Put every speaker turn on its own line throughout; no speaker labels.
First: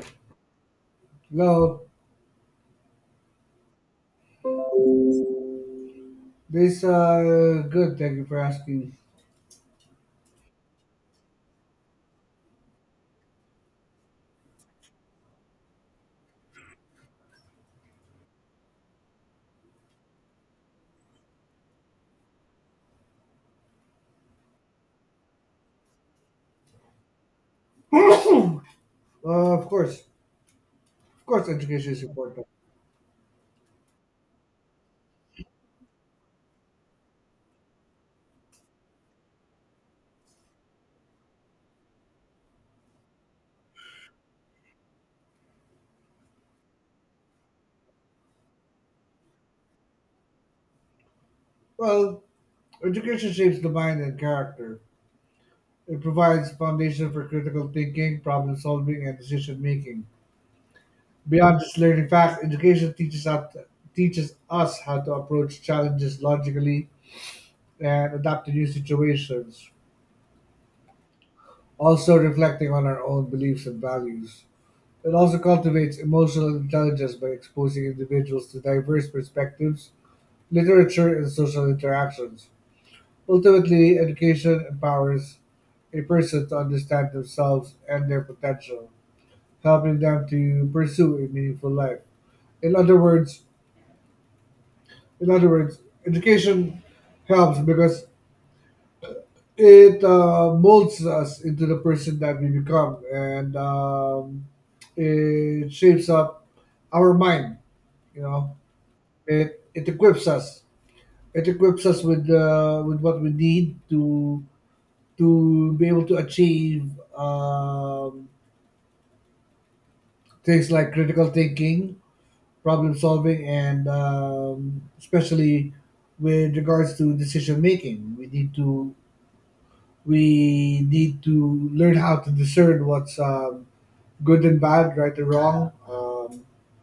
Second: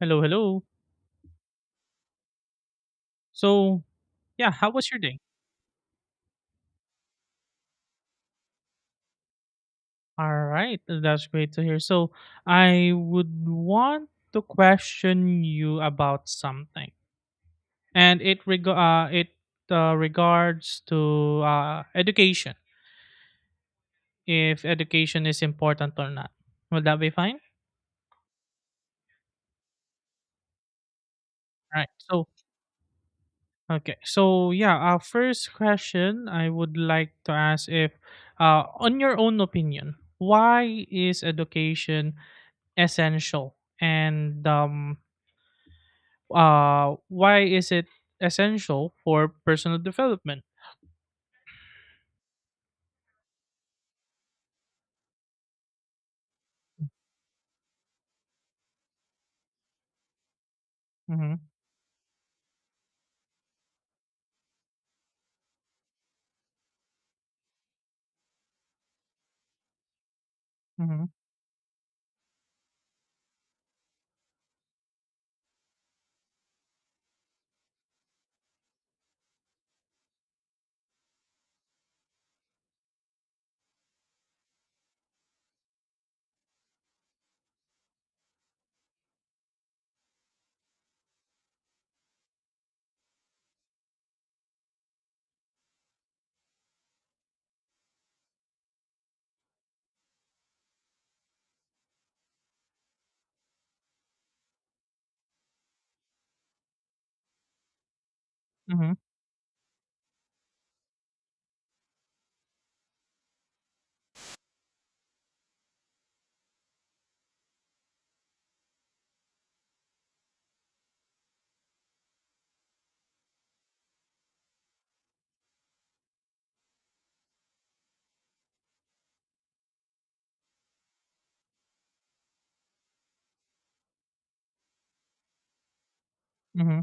Hello, hello.
No,
So, yeah, how was your day?
this good. Thank you for asking.
All right, that's great to hear. I would want to question you about something, and it regards to education. If education is important or not, will that be fine?
Of course, of course,
All right.
education is important.
Yeah, our first question I would like to ask if, on your own opinion, why is education essential and why is it essential for personal development.
Well, education shapes the mind and character. It provides foundation for critical thinking, problem solving, and decision making.
Mm-hmm,
Beyond just learning facts, education teaches us how to approach challenges logically and adapt to new situations.
mm-hmm,
Also, reflecting on our own beliefs and values. It also cultivates emotional intelligence by exposing individuals to diverse perspectives, literature and social interactions. Ultimately, education empowers a person to understand themselves and their potential, helping them to pursue a meaningful life. In other words, in other words, education helps because it molds us into the person that we become, and it shapes up our mind. You know,
mm-hmm,
it equips us. It equips us with what we need to be able to achieve um, things like critical thinking, problem solving, and especially with regards to decision making. We need to learn how to discern what's good and bad, right and wrong,
mm-hmm,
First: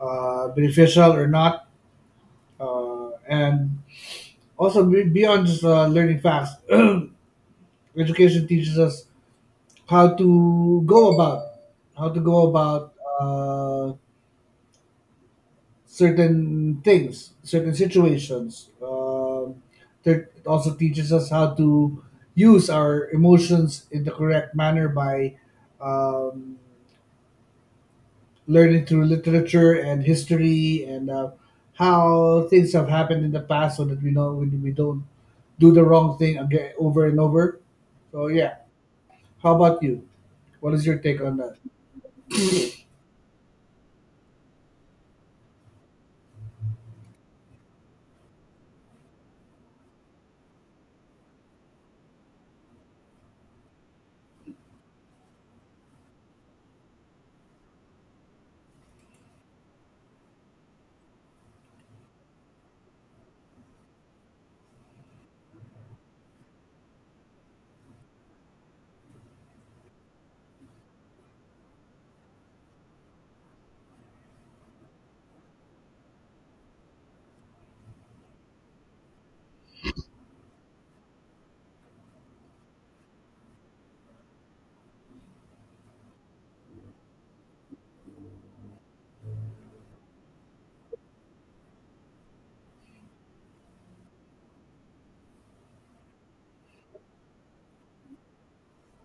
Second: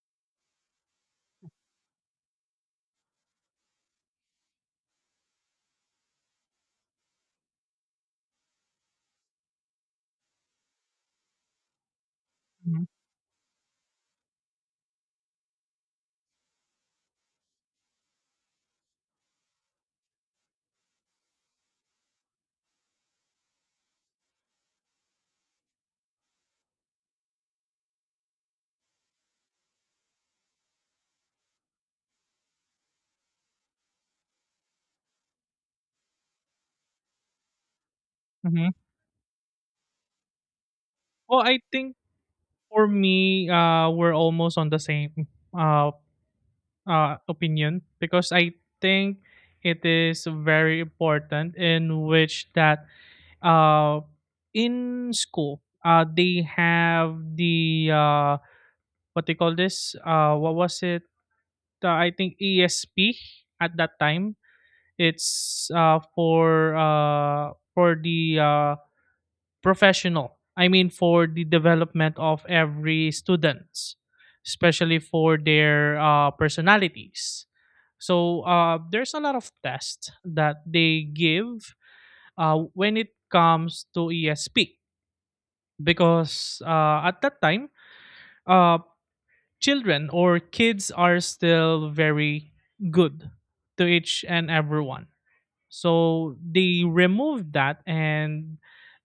beneficial or not, and also beyond just learning facts. Education teaches us how to go about how to go
mm-hmm,
about uh, certain things, certain situations. That it also teaches us how to use our emotions in the correct manner by um, learning through literature and history and how things have happened in the past, so that we know we don't do the wrong thing again over and over. So yeah,
mm-hmm.
how about you? What is your take on
well
that?
i think for me, we're almost on the same uh opinion because I think it is very important in which that uh in school they have the what they call this what was it I think ESP at that time. It's for for the professional. I mean, for the development of every students, especially for their personalities. So there's a lot of tests that they give when it comes to ESP because at that time, uh, children or kids are still very good to each and everyone. So they removed that, and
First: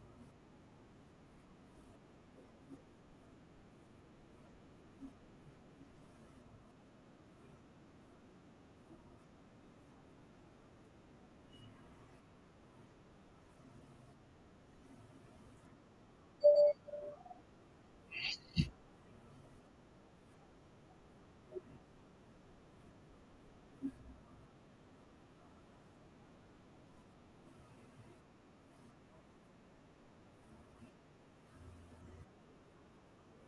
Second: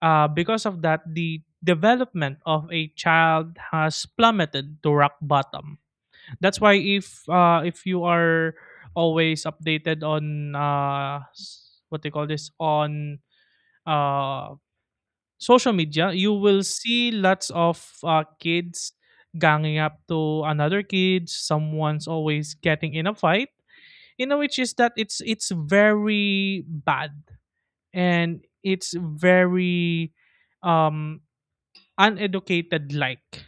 because of that, the development of a child has plummeted to rock bottom. That's why if you are always updated on what they call this on uh, social media, you will see lots of kids ganging up to another kid. Someone's always getting in a fight. You know, which is that it's very bad and it's very um uneducated like.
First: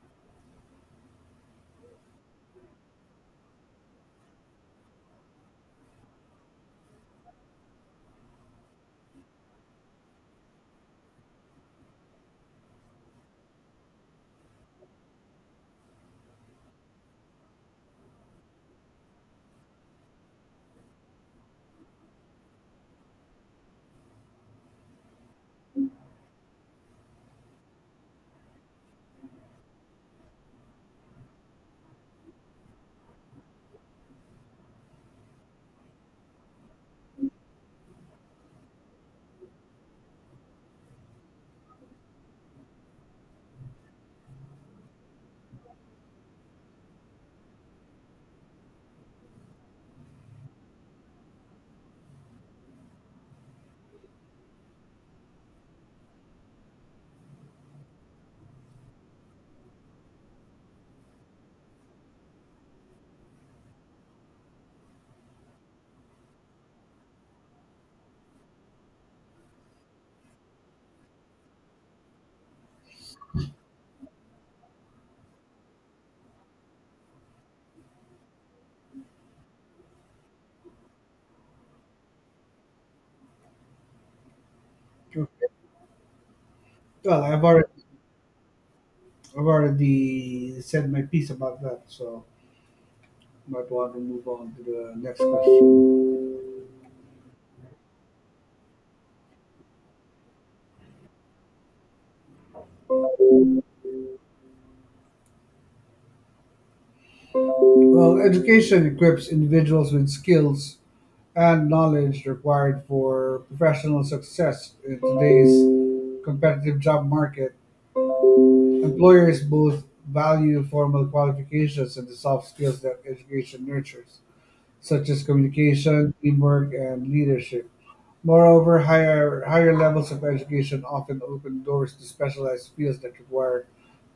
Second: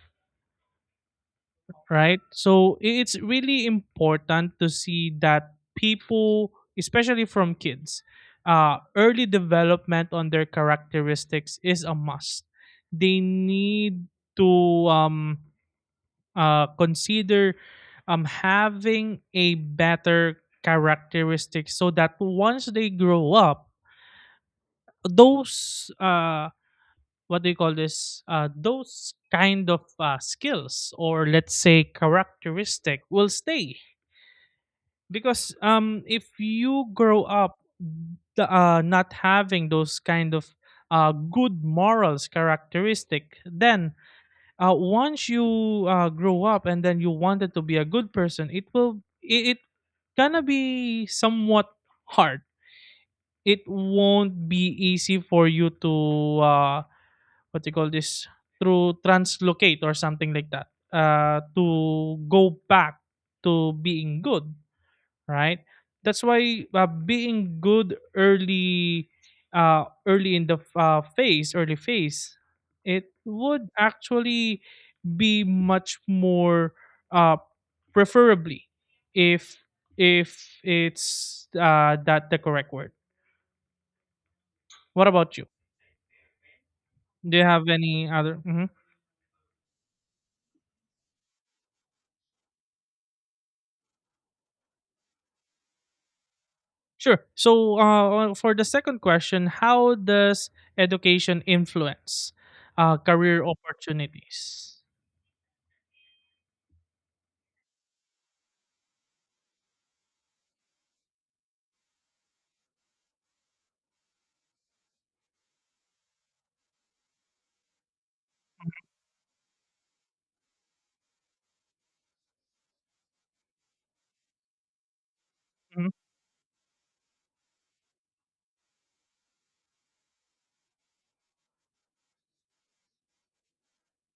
Right? So it's really important to see that people, especially from kids, early development on their characteristics is a must. They need to um, consider having a better characteristic so that once they grow up, those what do you call this? Those kind of skills or let's say characteristic will stay because if you grow up the, not having those kind of good morals characteristic then once you grow up and then you wanted to be a good person it gonna be somewhat hard, it won't be easy for you to what you call this through translocate or something like that, to go back to being good, right? That's why being good early, early phase, it would actually be much more uh, preferably if if it's that the correct word. What about you?
Well,
Do you have any other? Mhm.
I've already said my piece about that, so might want to move on to the next question.
Sure. So for the second question, how does education influence career opportunities?
Well, education equips individuals with skills and knowledge required for professional success in today's competitive job market. Employers both value formal qualifications and the soft skills that education nurtures, such as
Mhm,
communication, teamwork, and leadership. Moreover, higher levels of education often open doors to specialized fields that require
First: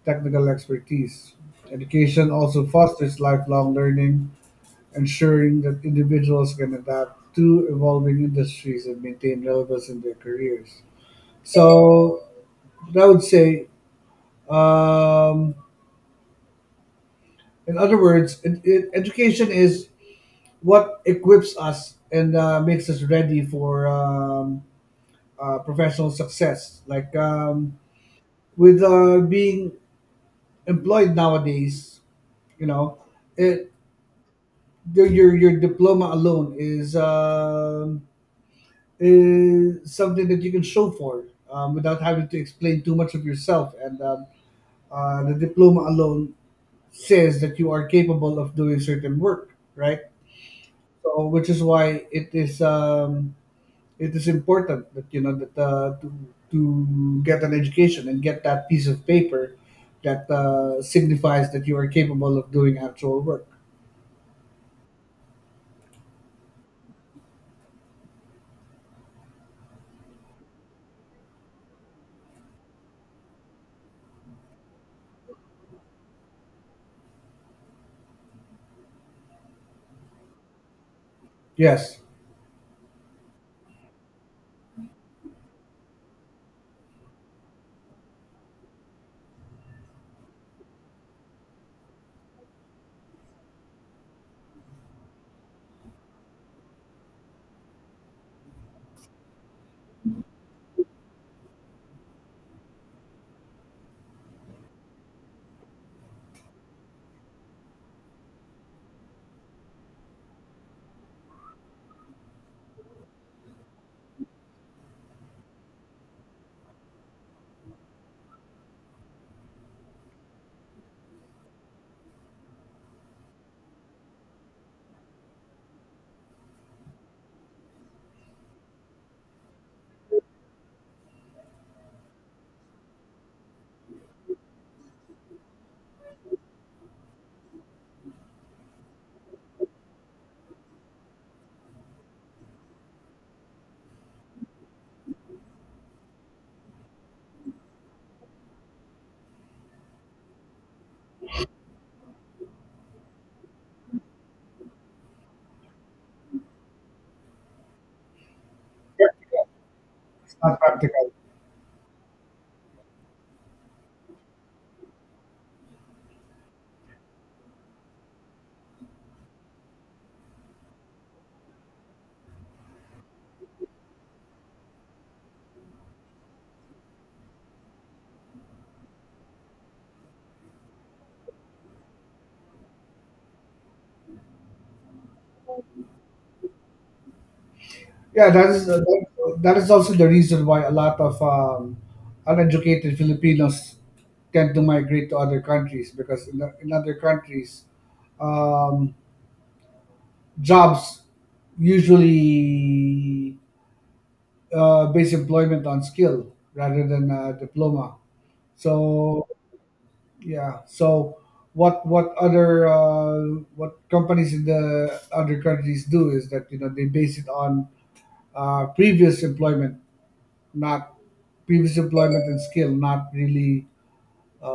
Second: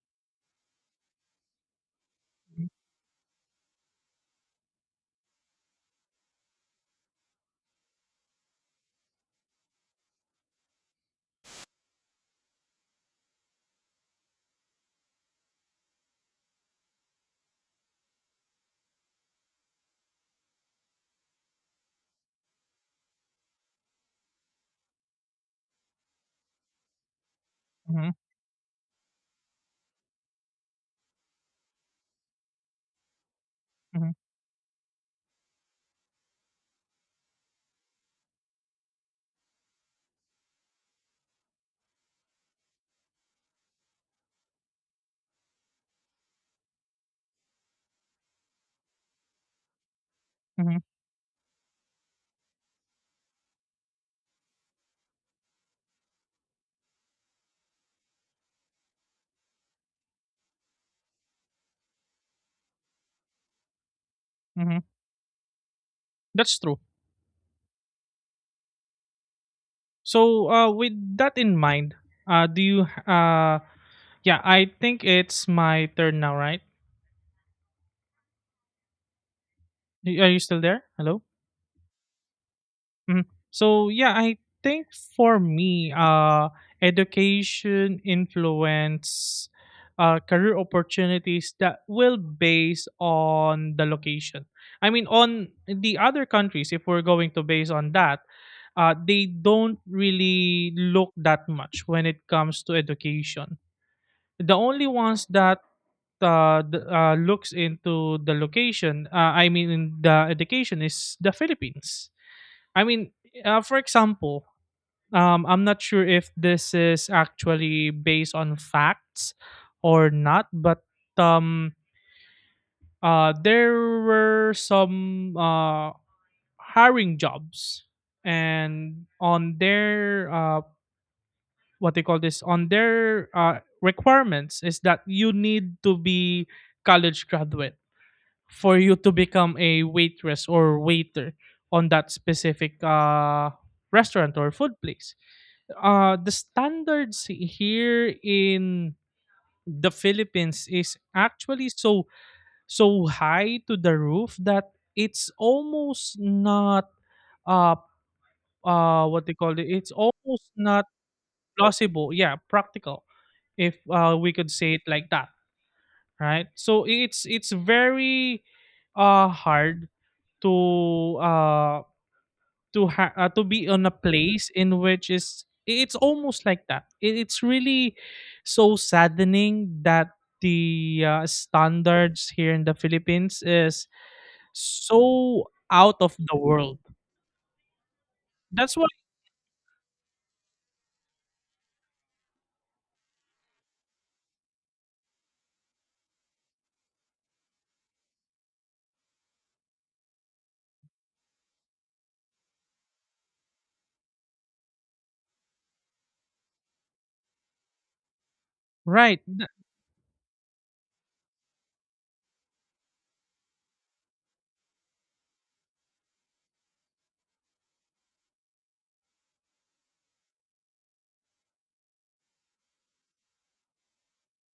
technical expertise. Education also
mhm,
fosters lifelong learning, ensuring that individuals can adapt to evolving industries and maintain relevance in their careers. So, I would say, um, in other words, education is what equips us and makes us ready for professional success. Like
mhm,
with being employed nowadays, you know, it
mhm.
your diploma alone is something that you can show for without having to explain too much of yourself and the diploma alone says that you are capable of doing certain work, right?
Mhm,
So which is why it is important that you know that to get an education and get that piece of paper that signifies that you are capable of doing actual work.
mhm. That's true. So, with that in mind, do you? Uh, yeah, I think it's my turn now, right? Are you still there? Hello.
Yes.
Mhm. So yeah, I think for me, education influence, career opportunities that will base on the location. I mean, on the other countries, if we're going to base on that, they don't really look that much when it comes to education. The only ones that looks into the location, I mean, in the education is the Philippines. I mean, for example, I'm not sure if this is actually based on facts or not, but um, there were some hiring jobs, and on their what they call this on their requirements is that you need to be college graduate for you to become a waitress or waiter on that specific restaurant or food place. Uh, the standards here in the Philippines is actually so so high to the roof that it's almost not uh
Yeah.
what they call it, it's
It's
almost
not
not
practical.
plausible, yeah, practical, if we could say it like that, right? So it's very hard to to be on a place in which is it's almost like that. It's really so saddening that the standards here in the Philippines is so out of the world.
Yeah,
That's why,
that is also the reason why a lot of uneducated Filipinos tend to migrate to other countries because in other countries, um, jobs usually base employment on skill rather than diploma.
right?
So yeah, so what other what companies in the other countries do is that, you know, they base it on previous employment, not previous employment and skill, not really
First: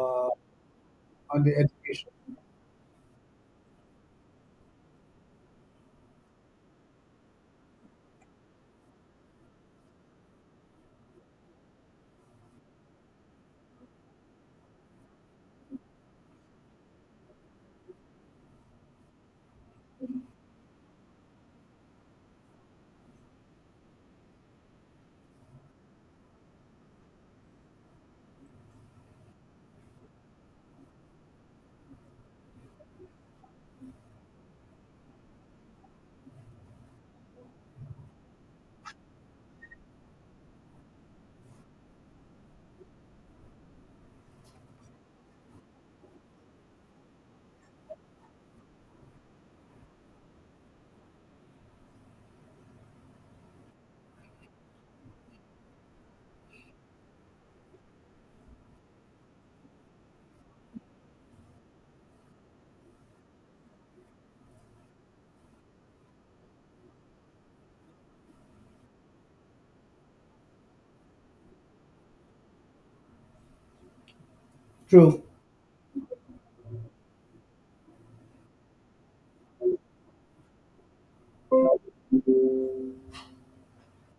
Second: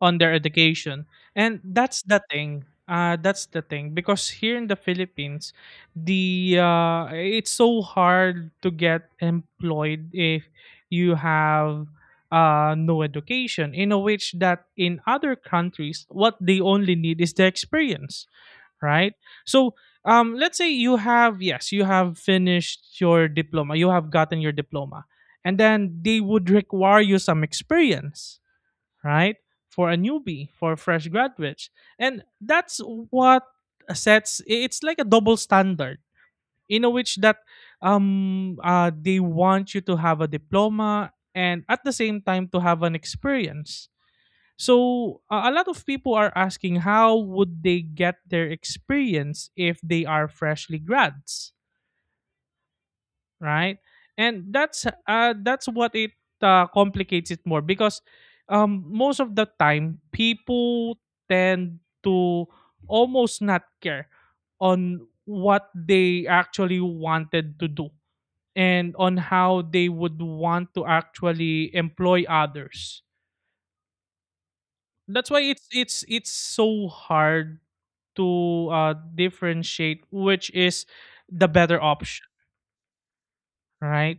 On their education.
on the
And that's
education.
the thing. That's the thing because here in the Philippines, the it's so hard to get employed if you have no education. In a which that in other countries, what they only need is the experience, right? So let's say you have, yes, you have finished your diploma, you have gotten your diploma, and then they would require you some experience, right? For a newbie, for fresh graduates. And that's what sets, it's like a double standard in a which that they want you to have a diploma and at the same time to have an experience. So a lot of people are asking how would they get their experience if they are freshly grads? Right? And that's what it complicates it more because most of the time people tend to almost not care on what they actually wanted to do and on how they would want to actually employ others.
True.
That's why it's so hard to differentiate which is the better option, right?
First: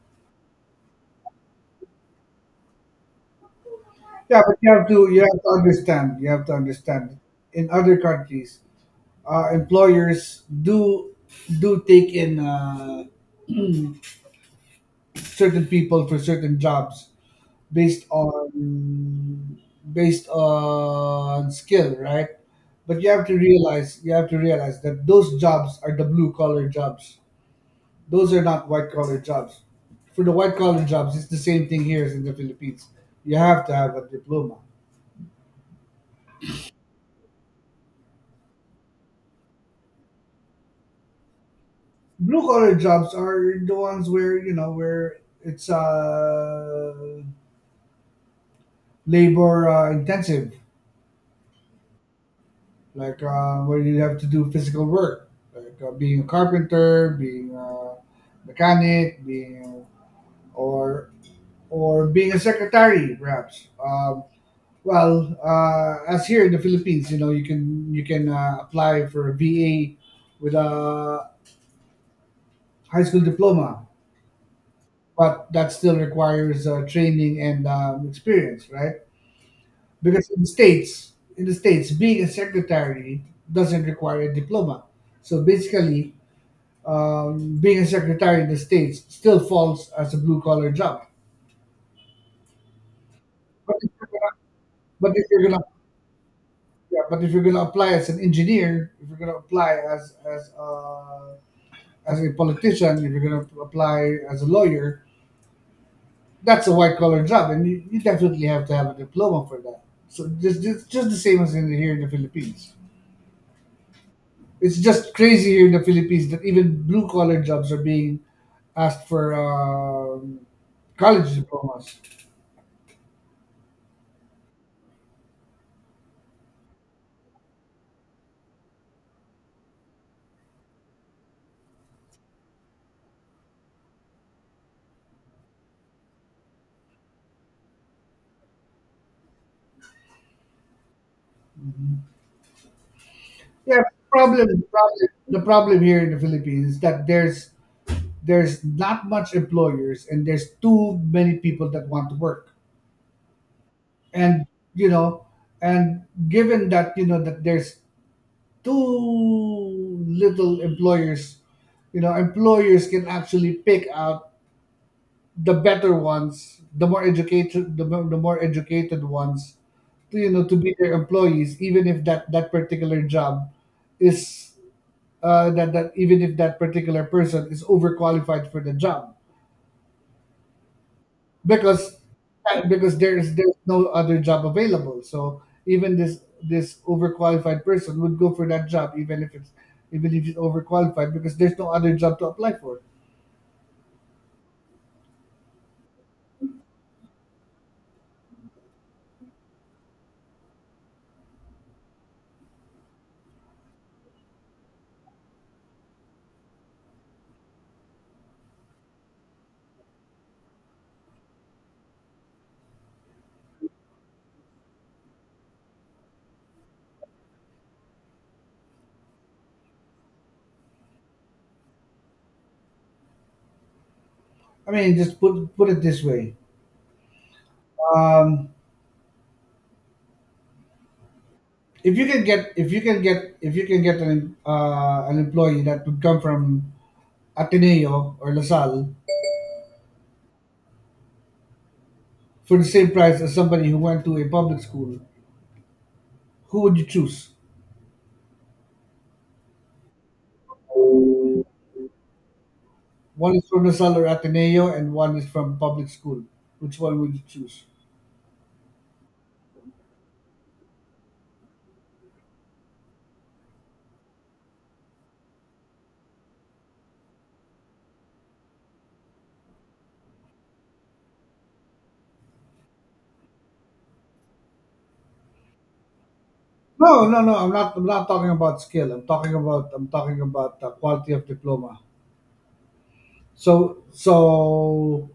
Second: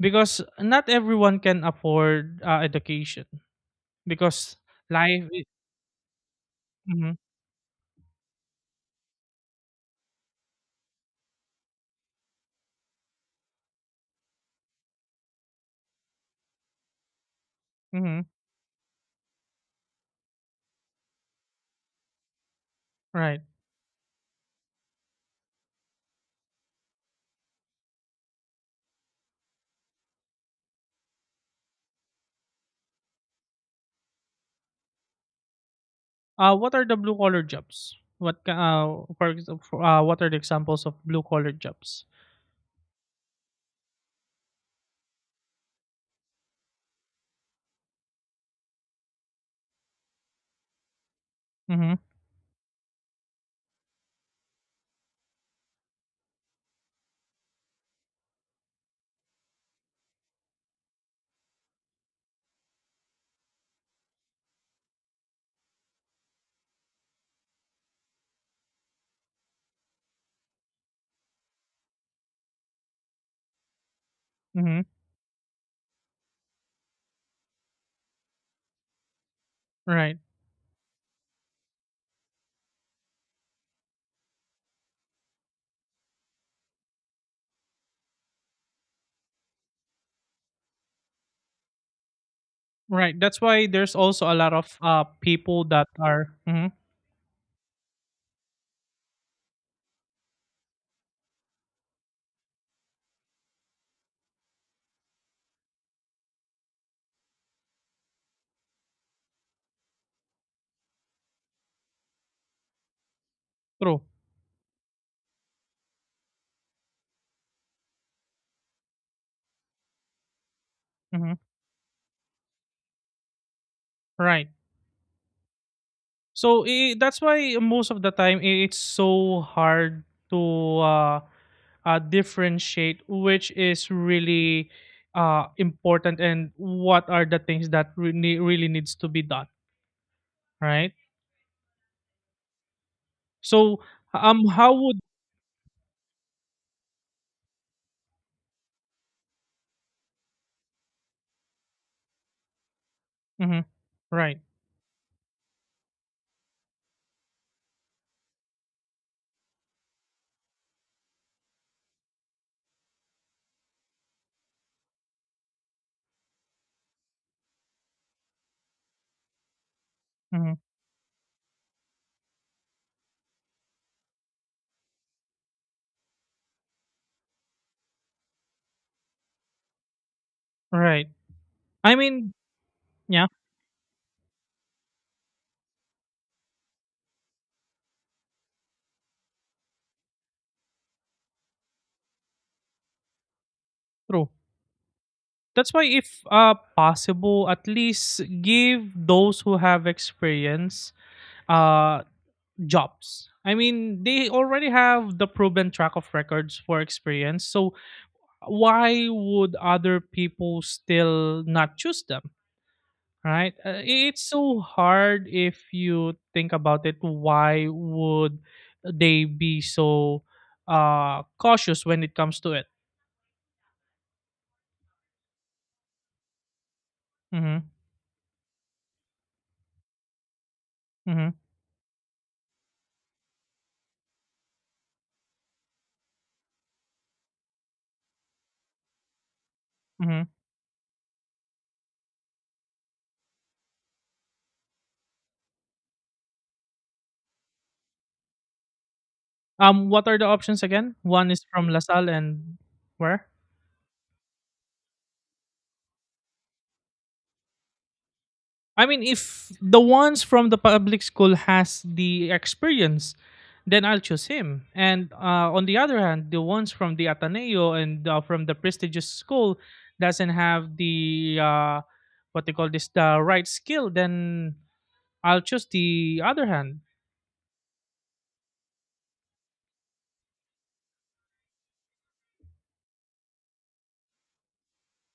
Because not everyone can afford education
Yeah, but
because
you
life
have
is,
to understand. You have to
hmm,
understand. In other countries, employers do take in certain people for certain jobs based
hmm,
on based on skill, right? But
right.
you have to realize that those jobs are the blue collar jobs. Those are not white collar jobs. For the white collar jobs, it's the same thing here as in the Philippines. You have to have a diploma.
What are the blue collar jobs, what ca- for, ex- for what are the examples of blue collar jobs?
Blue collar jobs are the ones where, you know, where it's labor intensive,
Mm-hmm,
like where you have to do physical work, like being a carpenter, being a mechanic, being or or being a secretary, perhaps. Well, as here in the Philippines, you know, you can apply for a BA with a high school diploma,
mm-hmm,
but that still requires training and experience, right?
right,
Because in the states, being a secretary doesn't require a diploma. So basically, being a secretary in the states still falls as a blue collar job.
right. That's why
But if
there's
you're
also
gonna,
a lot of
but if you're
people
gonna
that are hmm,
yeah, but if you're gonna apply as an engineer, if you're gonna apply as as a politician, if you're going to apply as a lawyer, that's a white collar job, and you definitely have to have a diploma for that. So just the same as in here in the Philippines.
true.
It's just crazy here in the Philippines that even blue collar jobs are being asked for college
Mm-hmm,
diplomas.
right. So I that's why most of the time, it's so hard to uh differentiate which is really important and what are the things that really really needs to be done, right? So
Yeah, problem,
how
problem
would
the problem here in the Philippines is that there's not much employers and there's too many people that want to work.
Mhm. Right.
And you know, and given that you know that there's too little employers, you know, employers can actually pick out the better ones, the more educated the, mo- the more educated ones to, you know, to
Mhm.
be their employees, even if that particular job is that that even if that particular person is overqualified for the job
Right. I
because
mean, yeah,
there's no other job available. So even this this overqualified person would go for that job even if it's overqualified because there's no other job to apply for.
true. That's why if possible, at least give those who have experience uh jobs. I mean, they already have the proven track of records for experience, so why would other people still not choose them, right? It's so hard if you think about it, why would they be so cautious when it comes to it?
I mean, just put it this way.
Mm-hmm,
um,
mm-hmm,
if you can get an employee that would come from Ateneo or La Salle
mm-hmm.
for the same price as somebody who went to a public school, who would you choose?
What are the options again? One is from Lasalle and where?
One is from Rizal or Ateneo, and one is from public school. Which one would you choose?
I mean, if the ones from the public school has the experience, then I'll choose him. And on the other hand, the ones from the Ateneo and from the prestigious school doesn't have the what they call this the right skill, then I'll choose the other hand.
No, no, no. I'm not talking about skill. I'm talking about the quality of diploma. So, so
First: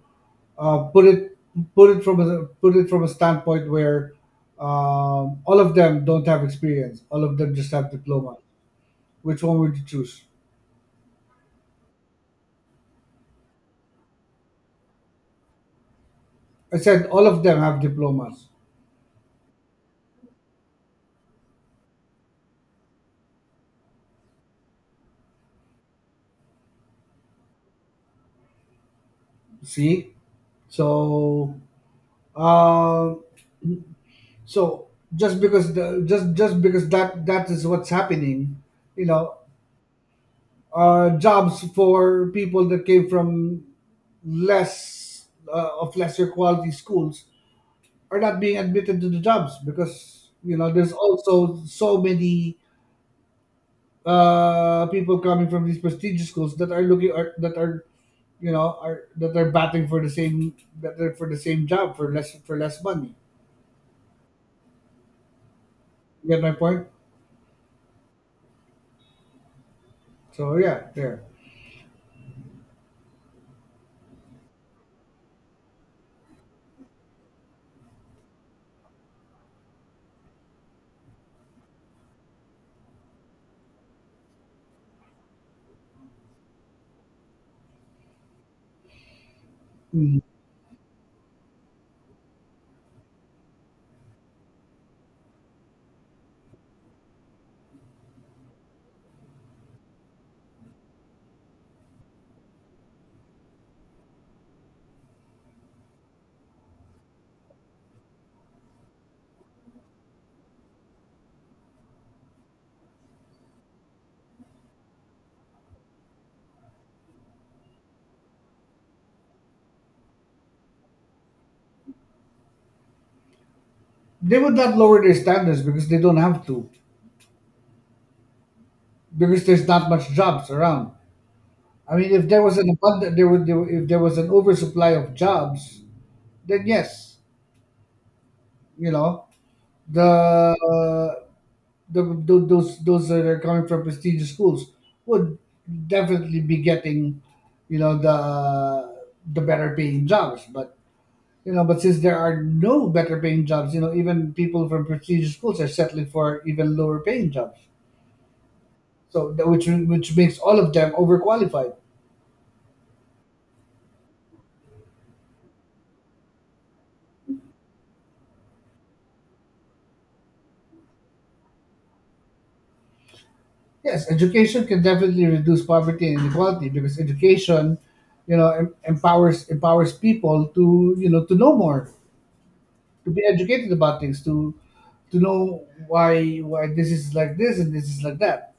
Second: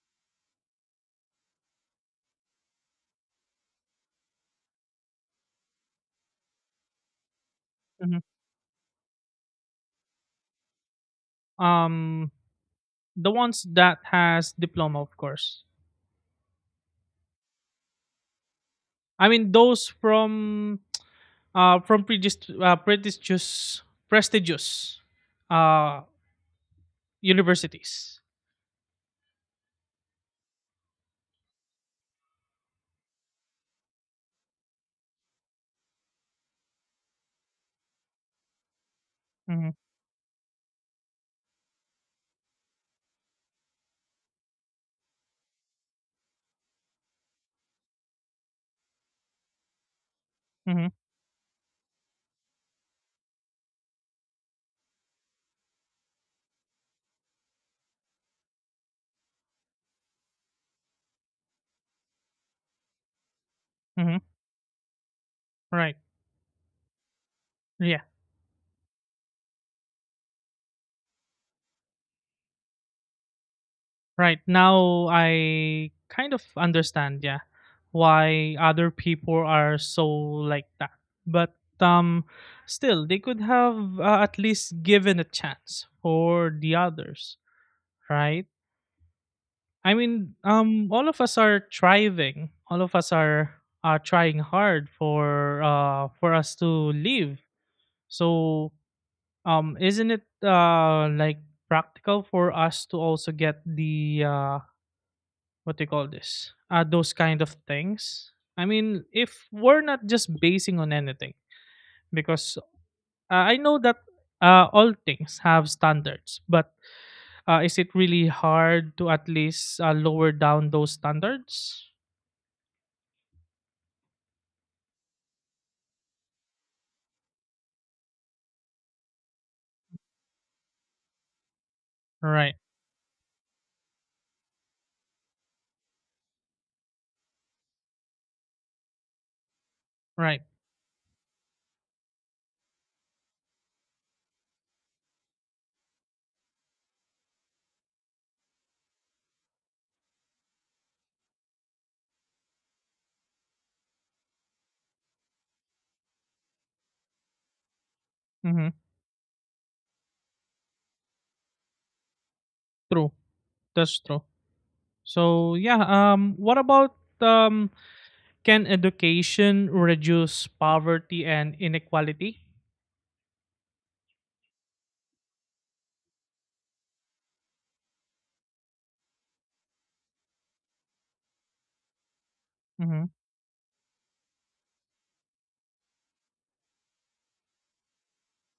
uh, put it put it from a standpoint where all of them don't have experience. All of them just have
Mhm.
diploma. Which one would you choose?
Um, the ones that has diploma, of course.
I said all of them have diplomas.
I mean those from prestigious, prestigious uh universities.
See, so uh, so just because the just because that that is what's happening, you know,
Mm-hmm,
jobs for people that came from less of lesser quality schools are not being admitted to the jobs because you know
mm-hmm,
there's also so many people coming from these prestigious schools that are, you know, are that are batting for the same that are for the same job for less money.
mm-hmm. Right.
You get my point?
Yeah,
So yeah, there.
right. Now I kind of understand, yeah, why other people are so like that. But um still they could have, at least given a chance for the others, right? I
Hmm.
mean, all of us are thriving. All of us are trying hard for us to live. So isn't it like practical for us to also get the what do you call this? Those kind of things. I mean, if we're not just basing on anything, because I know that all things have standards, but is it really hard to at least lower down those standards?
They would not lower their standards because they don't have to, because there's not much jobs around. I mean, if there
Right.
was an abundant there would there, if there was an oversupply of jobs, then yes, you know, the,
Right.
uh, those that are coming from prestigious schools would definitely be getting, you know, the better paying jobs, but you know, but since there are no better paying jobs, you know, even people from prestigious schools are settling for even lower paying jobs.
Mm-hmm.
So which makes all of them overqualified.
True. That's true. So yeah. What about um? Can education reduce poverty and inequality?
Yes, education can definitely reduce poverty and inequality because education, you know, empowers people to, you know, to know more,
Mm-hmm.
to be educated about things, to know why this is like this and this is like that.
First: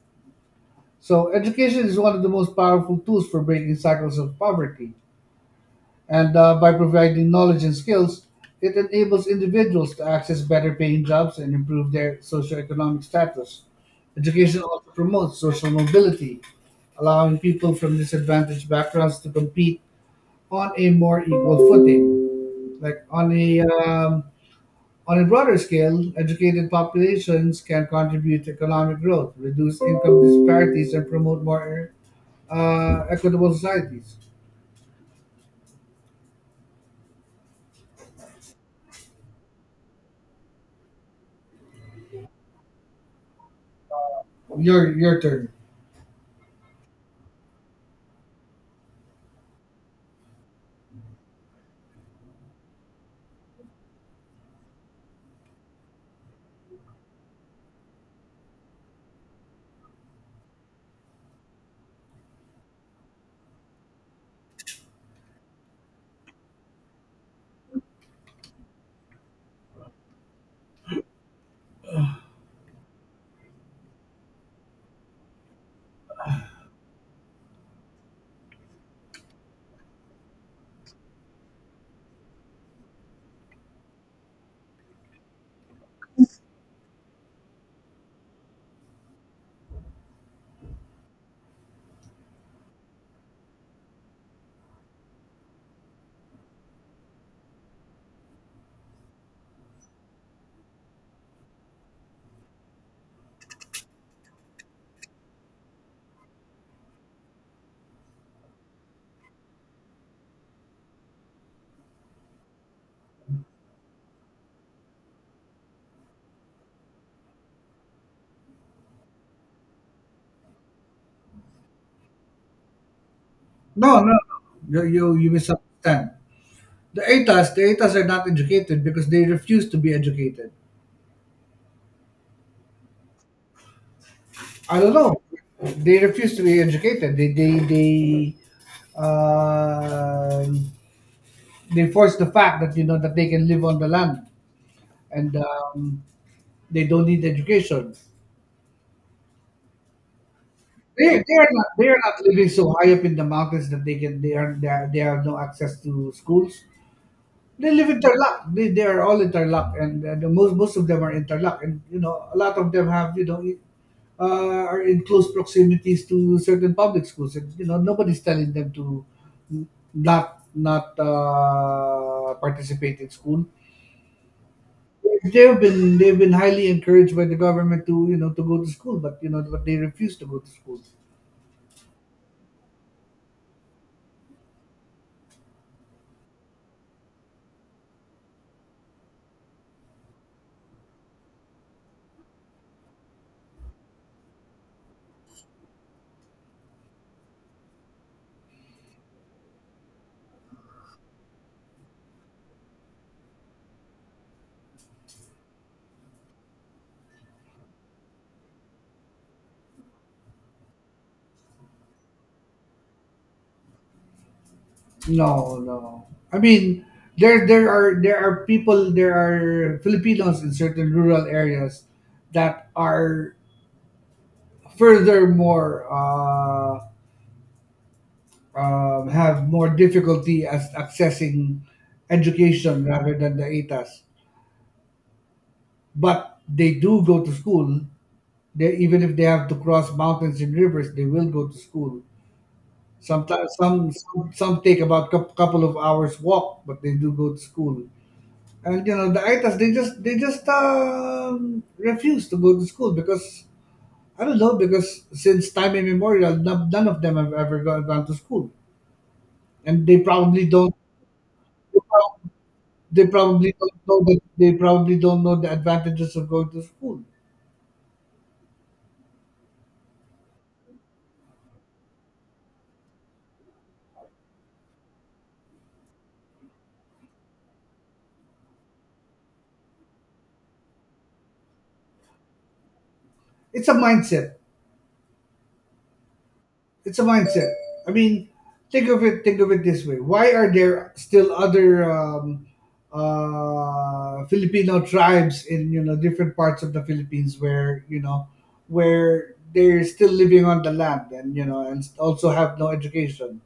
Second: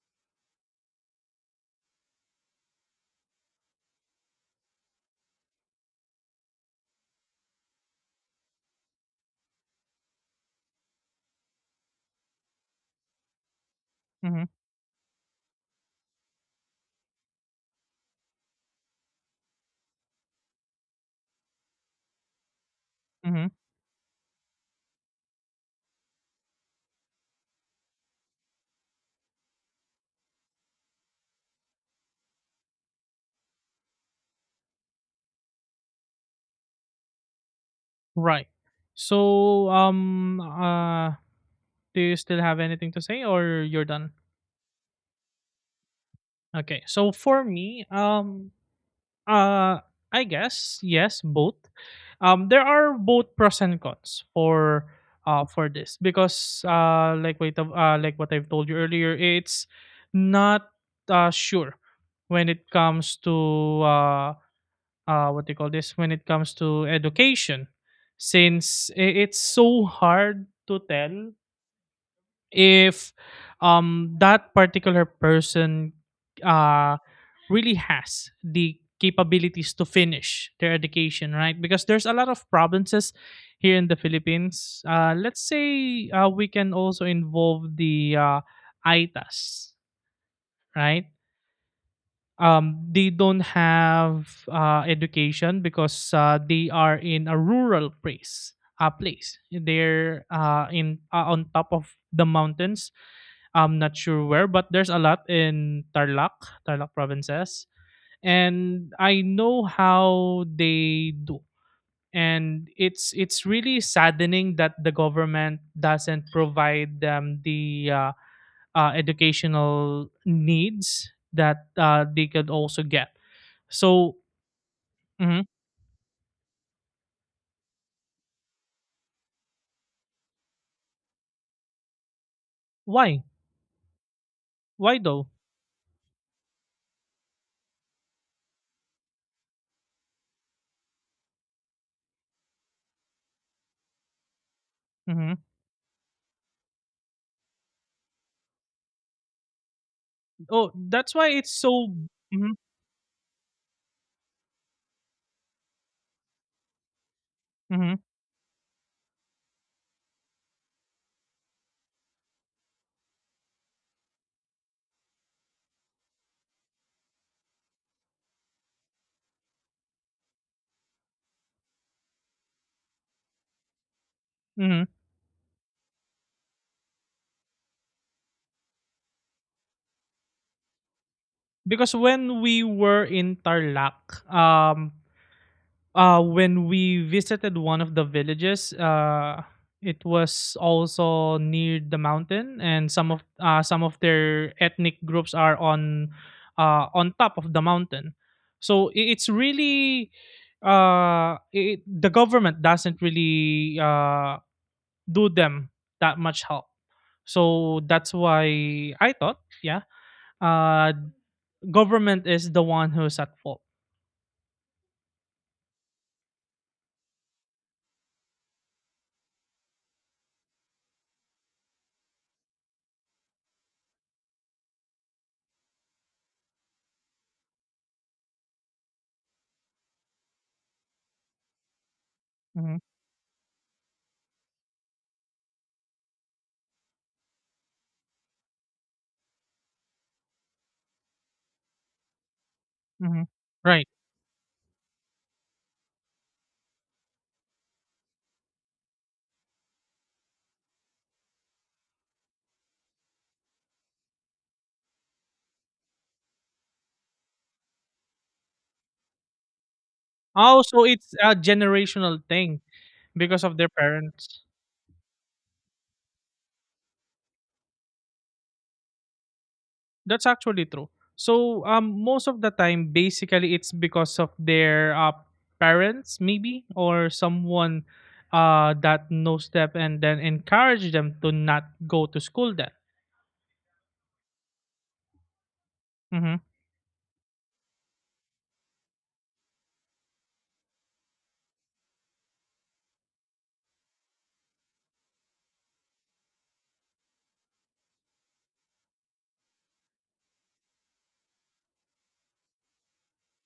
So education is one of the most powerful tools for breaking cycles of poverty. And by providing knowledge and skills, it enables individuals to access better paying jobs and improve their socioeconomic status.
Mm-hmm.
Education also promotes social mobility, allowing people from disadvantaged backgrounds to compete on a more equal footing. Like
Mm-hmm.
on a broader scale, educated populations can contribute to economic growth, reduce income disparities, and promote more equitable societies.
Right. So. Do you still have anything to say, or you're done?
Your turn.
Okay. So for me, Uh, I guess yes, both. There are both pros and cons for this because like what I've told you earlier, it's not sure when it comes to what do you call this, when it comes to education, since it's so hard to tell if that particular person uh really has the capabilities to finish their education, right? Because there's a lot of provinces here in the Philippines, let's say, we can also involve the itas, right? They don't have education because they are in a rural place, they're in on top of the mountains. I'm not sure where, but there's a lot in Tarlac, Tarlac provinces, and I know how they do. And it's really saddening that the government doesn't provide them the educational needs that they could also get.
No, no,
So
no. You
mhm.
misunderstand. The ATAs are not educated because they refuse to be educated.
why
I don't
why
know.
though?
They refuse to be educated. Um they force the fact that you know that they can live on the land and
Hmm.
they don't need education.
Oh, that's why it's
They
so.
are not living
Hmm,
so high up in the mountains that they can they are they, are, they have no access to schools. They live
hmm,
interlock. They are all interlock, and the most of them are interlock, and you know a lot of them have you know are in close proximities to certain public schools, and you know nobody's telling them to not participate in school.
hmm.
They've been highly encouraged by the government to to go to school, but but they refuse to go to school.
Because when we were in Tarlac, um, when we visited one of the villages, it was also near the mountain and some of their ethnic groups are on top of the mountain. So it's really the government doesn't really do them that much help, so that's why I thought, yeah, uh government is the one who's at fault.
No, no. I mean, there are Filipinos in certain rural areas that are furthermore have more difficulty as accessing
Hmm,
education rather than the ATAS. But they do go to school. They, even if they have to cross mountains and rivers, they will go to school.
hmm,
Sometimes
right.
some take about a couple of hours walk, but they do go to school. And the itas, they just refuse to go to school because I don't know, because since time immemorial, none of them have ever gone to school, and they probably
Oh,
don't,
so it's a
they prob-
generational thing
they
because
probably
of their
don't know that,
parents.
they probably don't know the advantages of going to school.
That's actually true. So most of the time, basically, it's because of their parents, maybe, or someone that knows them and then encourage them to not go to school. Then,
It's a mindset.
mm-hmm,
It's a mindset. I mean, think of it. Think of it this way. Why are there still other Filipino tribes in different parts of the Philippines where where they're still living on the land and and also have no education?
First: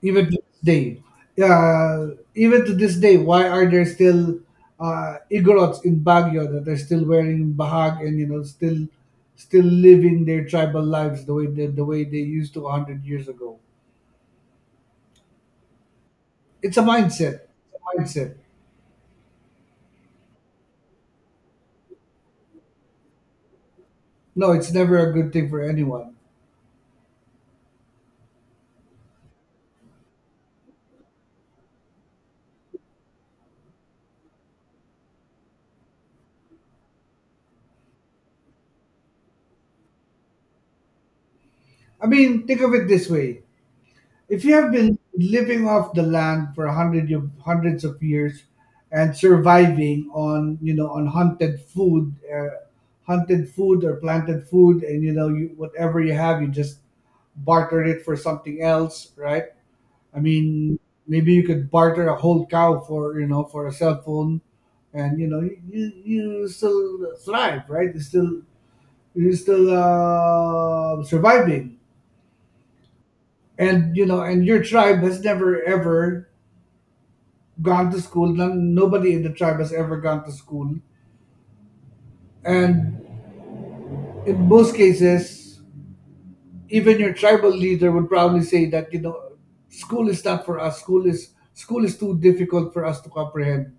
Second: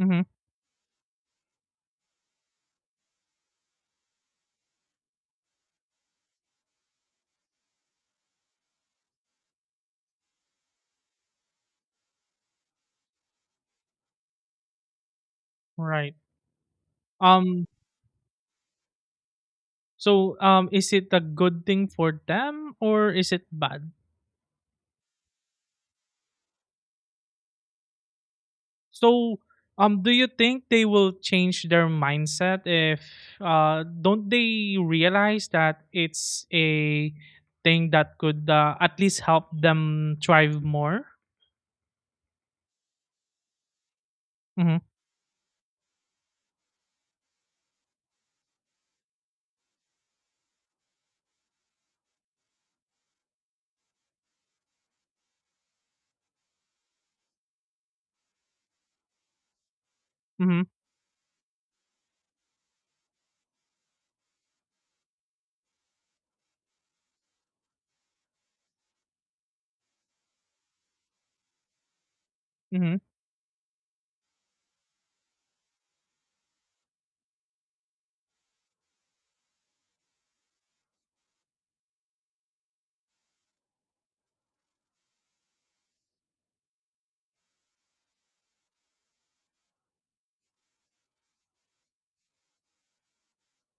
mm-hmm,
Even to this day. uh, Even to this day, why are there still igorots in Baguio that are still wearing bahag and still still living their tribal lives the way they used to 100 years ago.
right.
It's a mindset,
Um,
it's a mindset.
so is it a good thing for them or is it bad?
No, it's never a good thing for anyone.
So, do you think they will change their mindset if don't they realize that it's a thing that could at least help them thrive more?
I mean, think of it this way. If you have
Mm-hmm.
been living off the land for hundred of hundreds of years and surviving on on hunted food or planted food, and you, whatever you have, you just barter it for something else, right? I
Mm-hmm.
mean, maybe you could barter a whole cow for for a cell phone, and you still thrive, right? You still, you're still surviving,
Mm-hmm.
and you know, and your tribe has never ever gone to school. None, nobody in the tribe has ever gone to school. And in most cases, even your tribal leader would probably say that school is not for us. School is too difficult for us to comprehend,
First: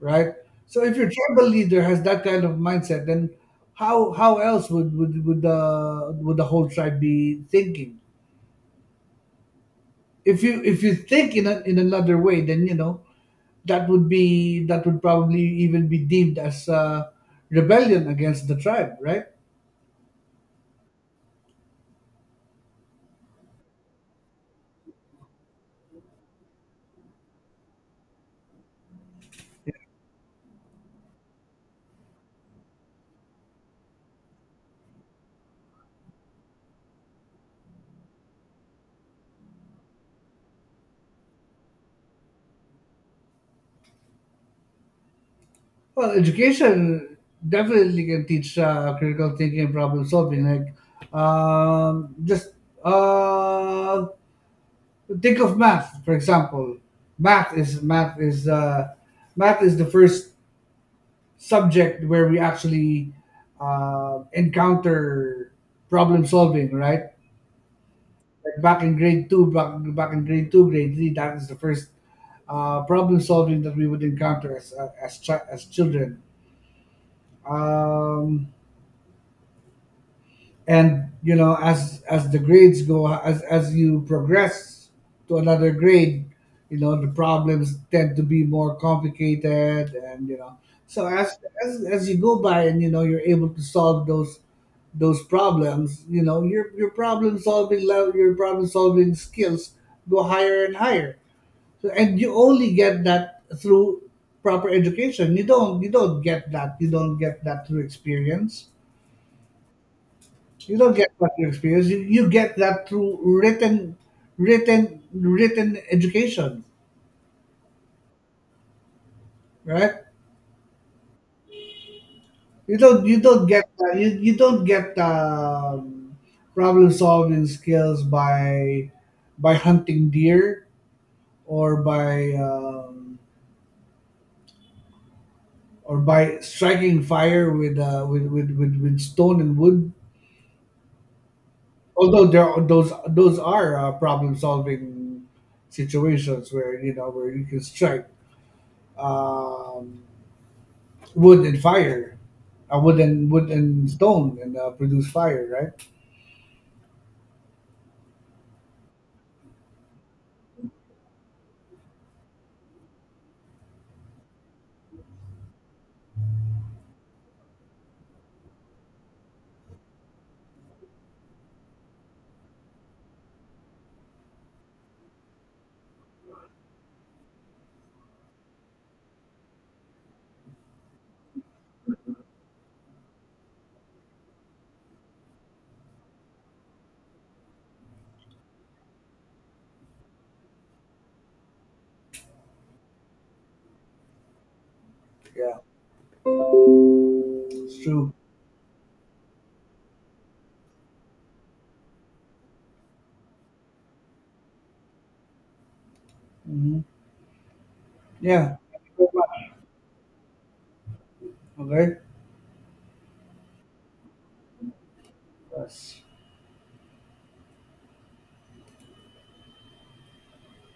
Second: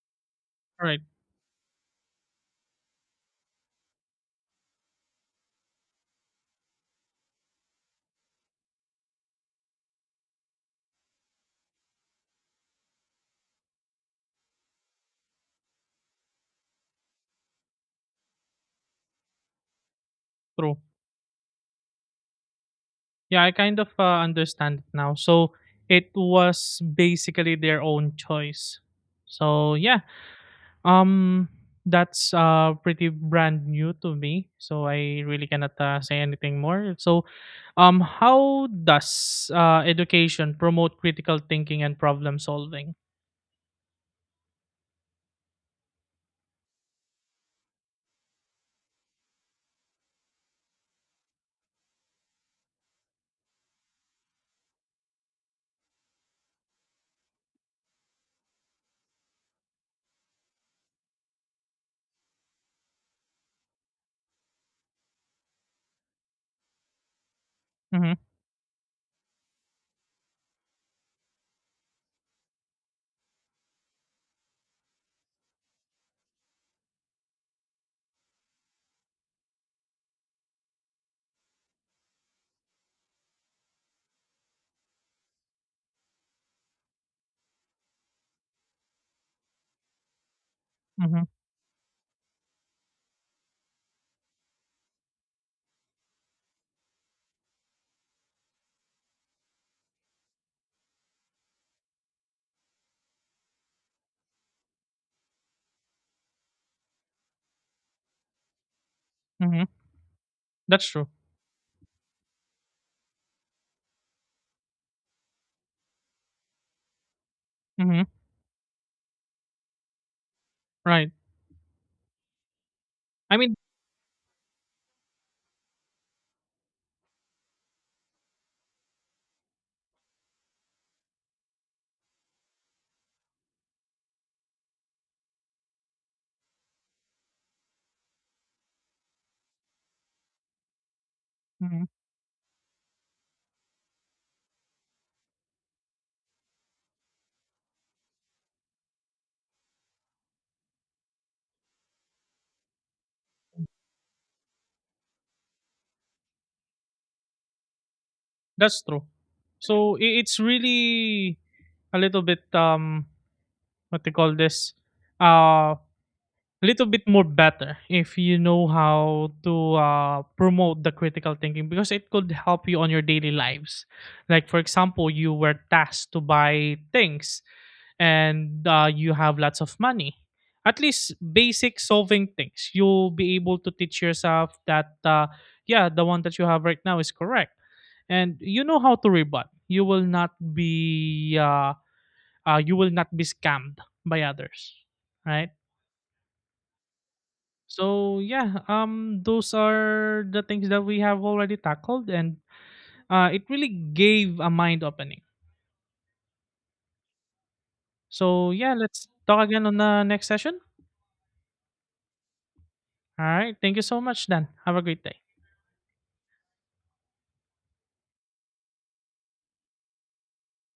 right? So
All
if
right.
your tribal leader has that kind of mindset, then how else would the whole tribe be thinking? If you think in a, in another way, then you know, that would be, that would probably even be deemed as rebellion against the tribe, right?
True. Yeah, I kind of understand it now. So it was basically their own choice. So yeah, Um, that's pretty brand new to me, so I really cannot say anything more. So, how does education promote critical thinking and problem solving?
Well, education definitely can teach critical thinking and problem solving, like just uh, think of math, for example. math is math is uh, Math is the first subject where we actually encounter problem solving, right?
Mm-hmm.
Like back in grade two, back in grade two, grade three, that is the first problem solving that we would encounter as as children. Um, and you know, as the grades go, as you progress to another grade, you know the problems tend to be more complicated, and you know, so
Mm-hmm.
as as you go by, and you know, you're able to solve those problems. You know, your problem solving level, your problem solving skills go higher and higher. So, and you only get that through proper education. You don't get that. You don't get that through experience.
Mm-hmm.
You
That's
don't
true.
get that through experience. You get that through written written education,
Mm-hmm.
right?
Right.
You don't you
I
don't
mean,
get that. You don't get problem solving skills by hunting deer, or by um, or by striking fire with with stone and wood,
mhm,
although there are, those are problem solving situations where you know where you can strike um, wood and fire, wood and stone and produce fire, right?
that's true. So it's really a little bit what they call this, uh. A little bit more better if you know how to promote the critical thinking because it could help you on your daily lives, like for example you were tasked to buy things and you have lots of money, at least basic solving things, you'll be able to teach yourself that, yeah, the one that you have right now is correct and you know how to rebut, you will not be you will not be scammed by others, right?
Yeah, it's true.
So yeah, those are the things that we have already tackled, and it really gave a mind opening.
Hmm.
So
Yeah,
yeah,
thank you
let's
very
talk
much.
again on the next session.
Okay.
All right, thank you so much, Dan. Have a great day.
Yes.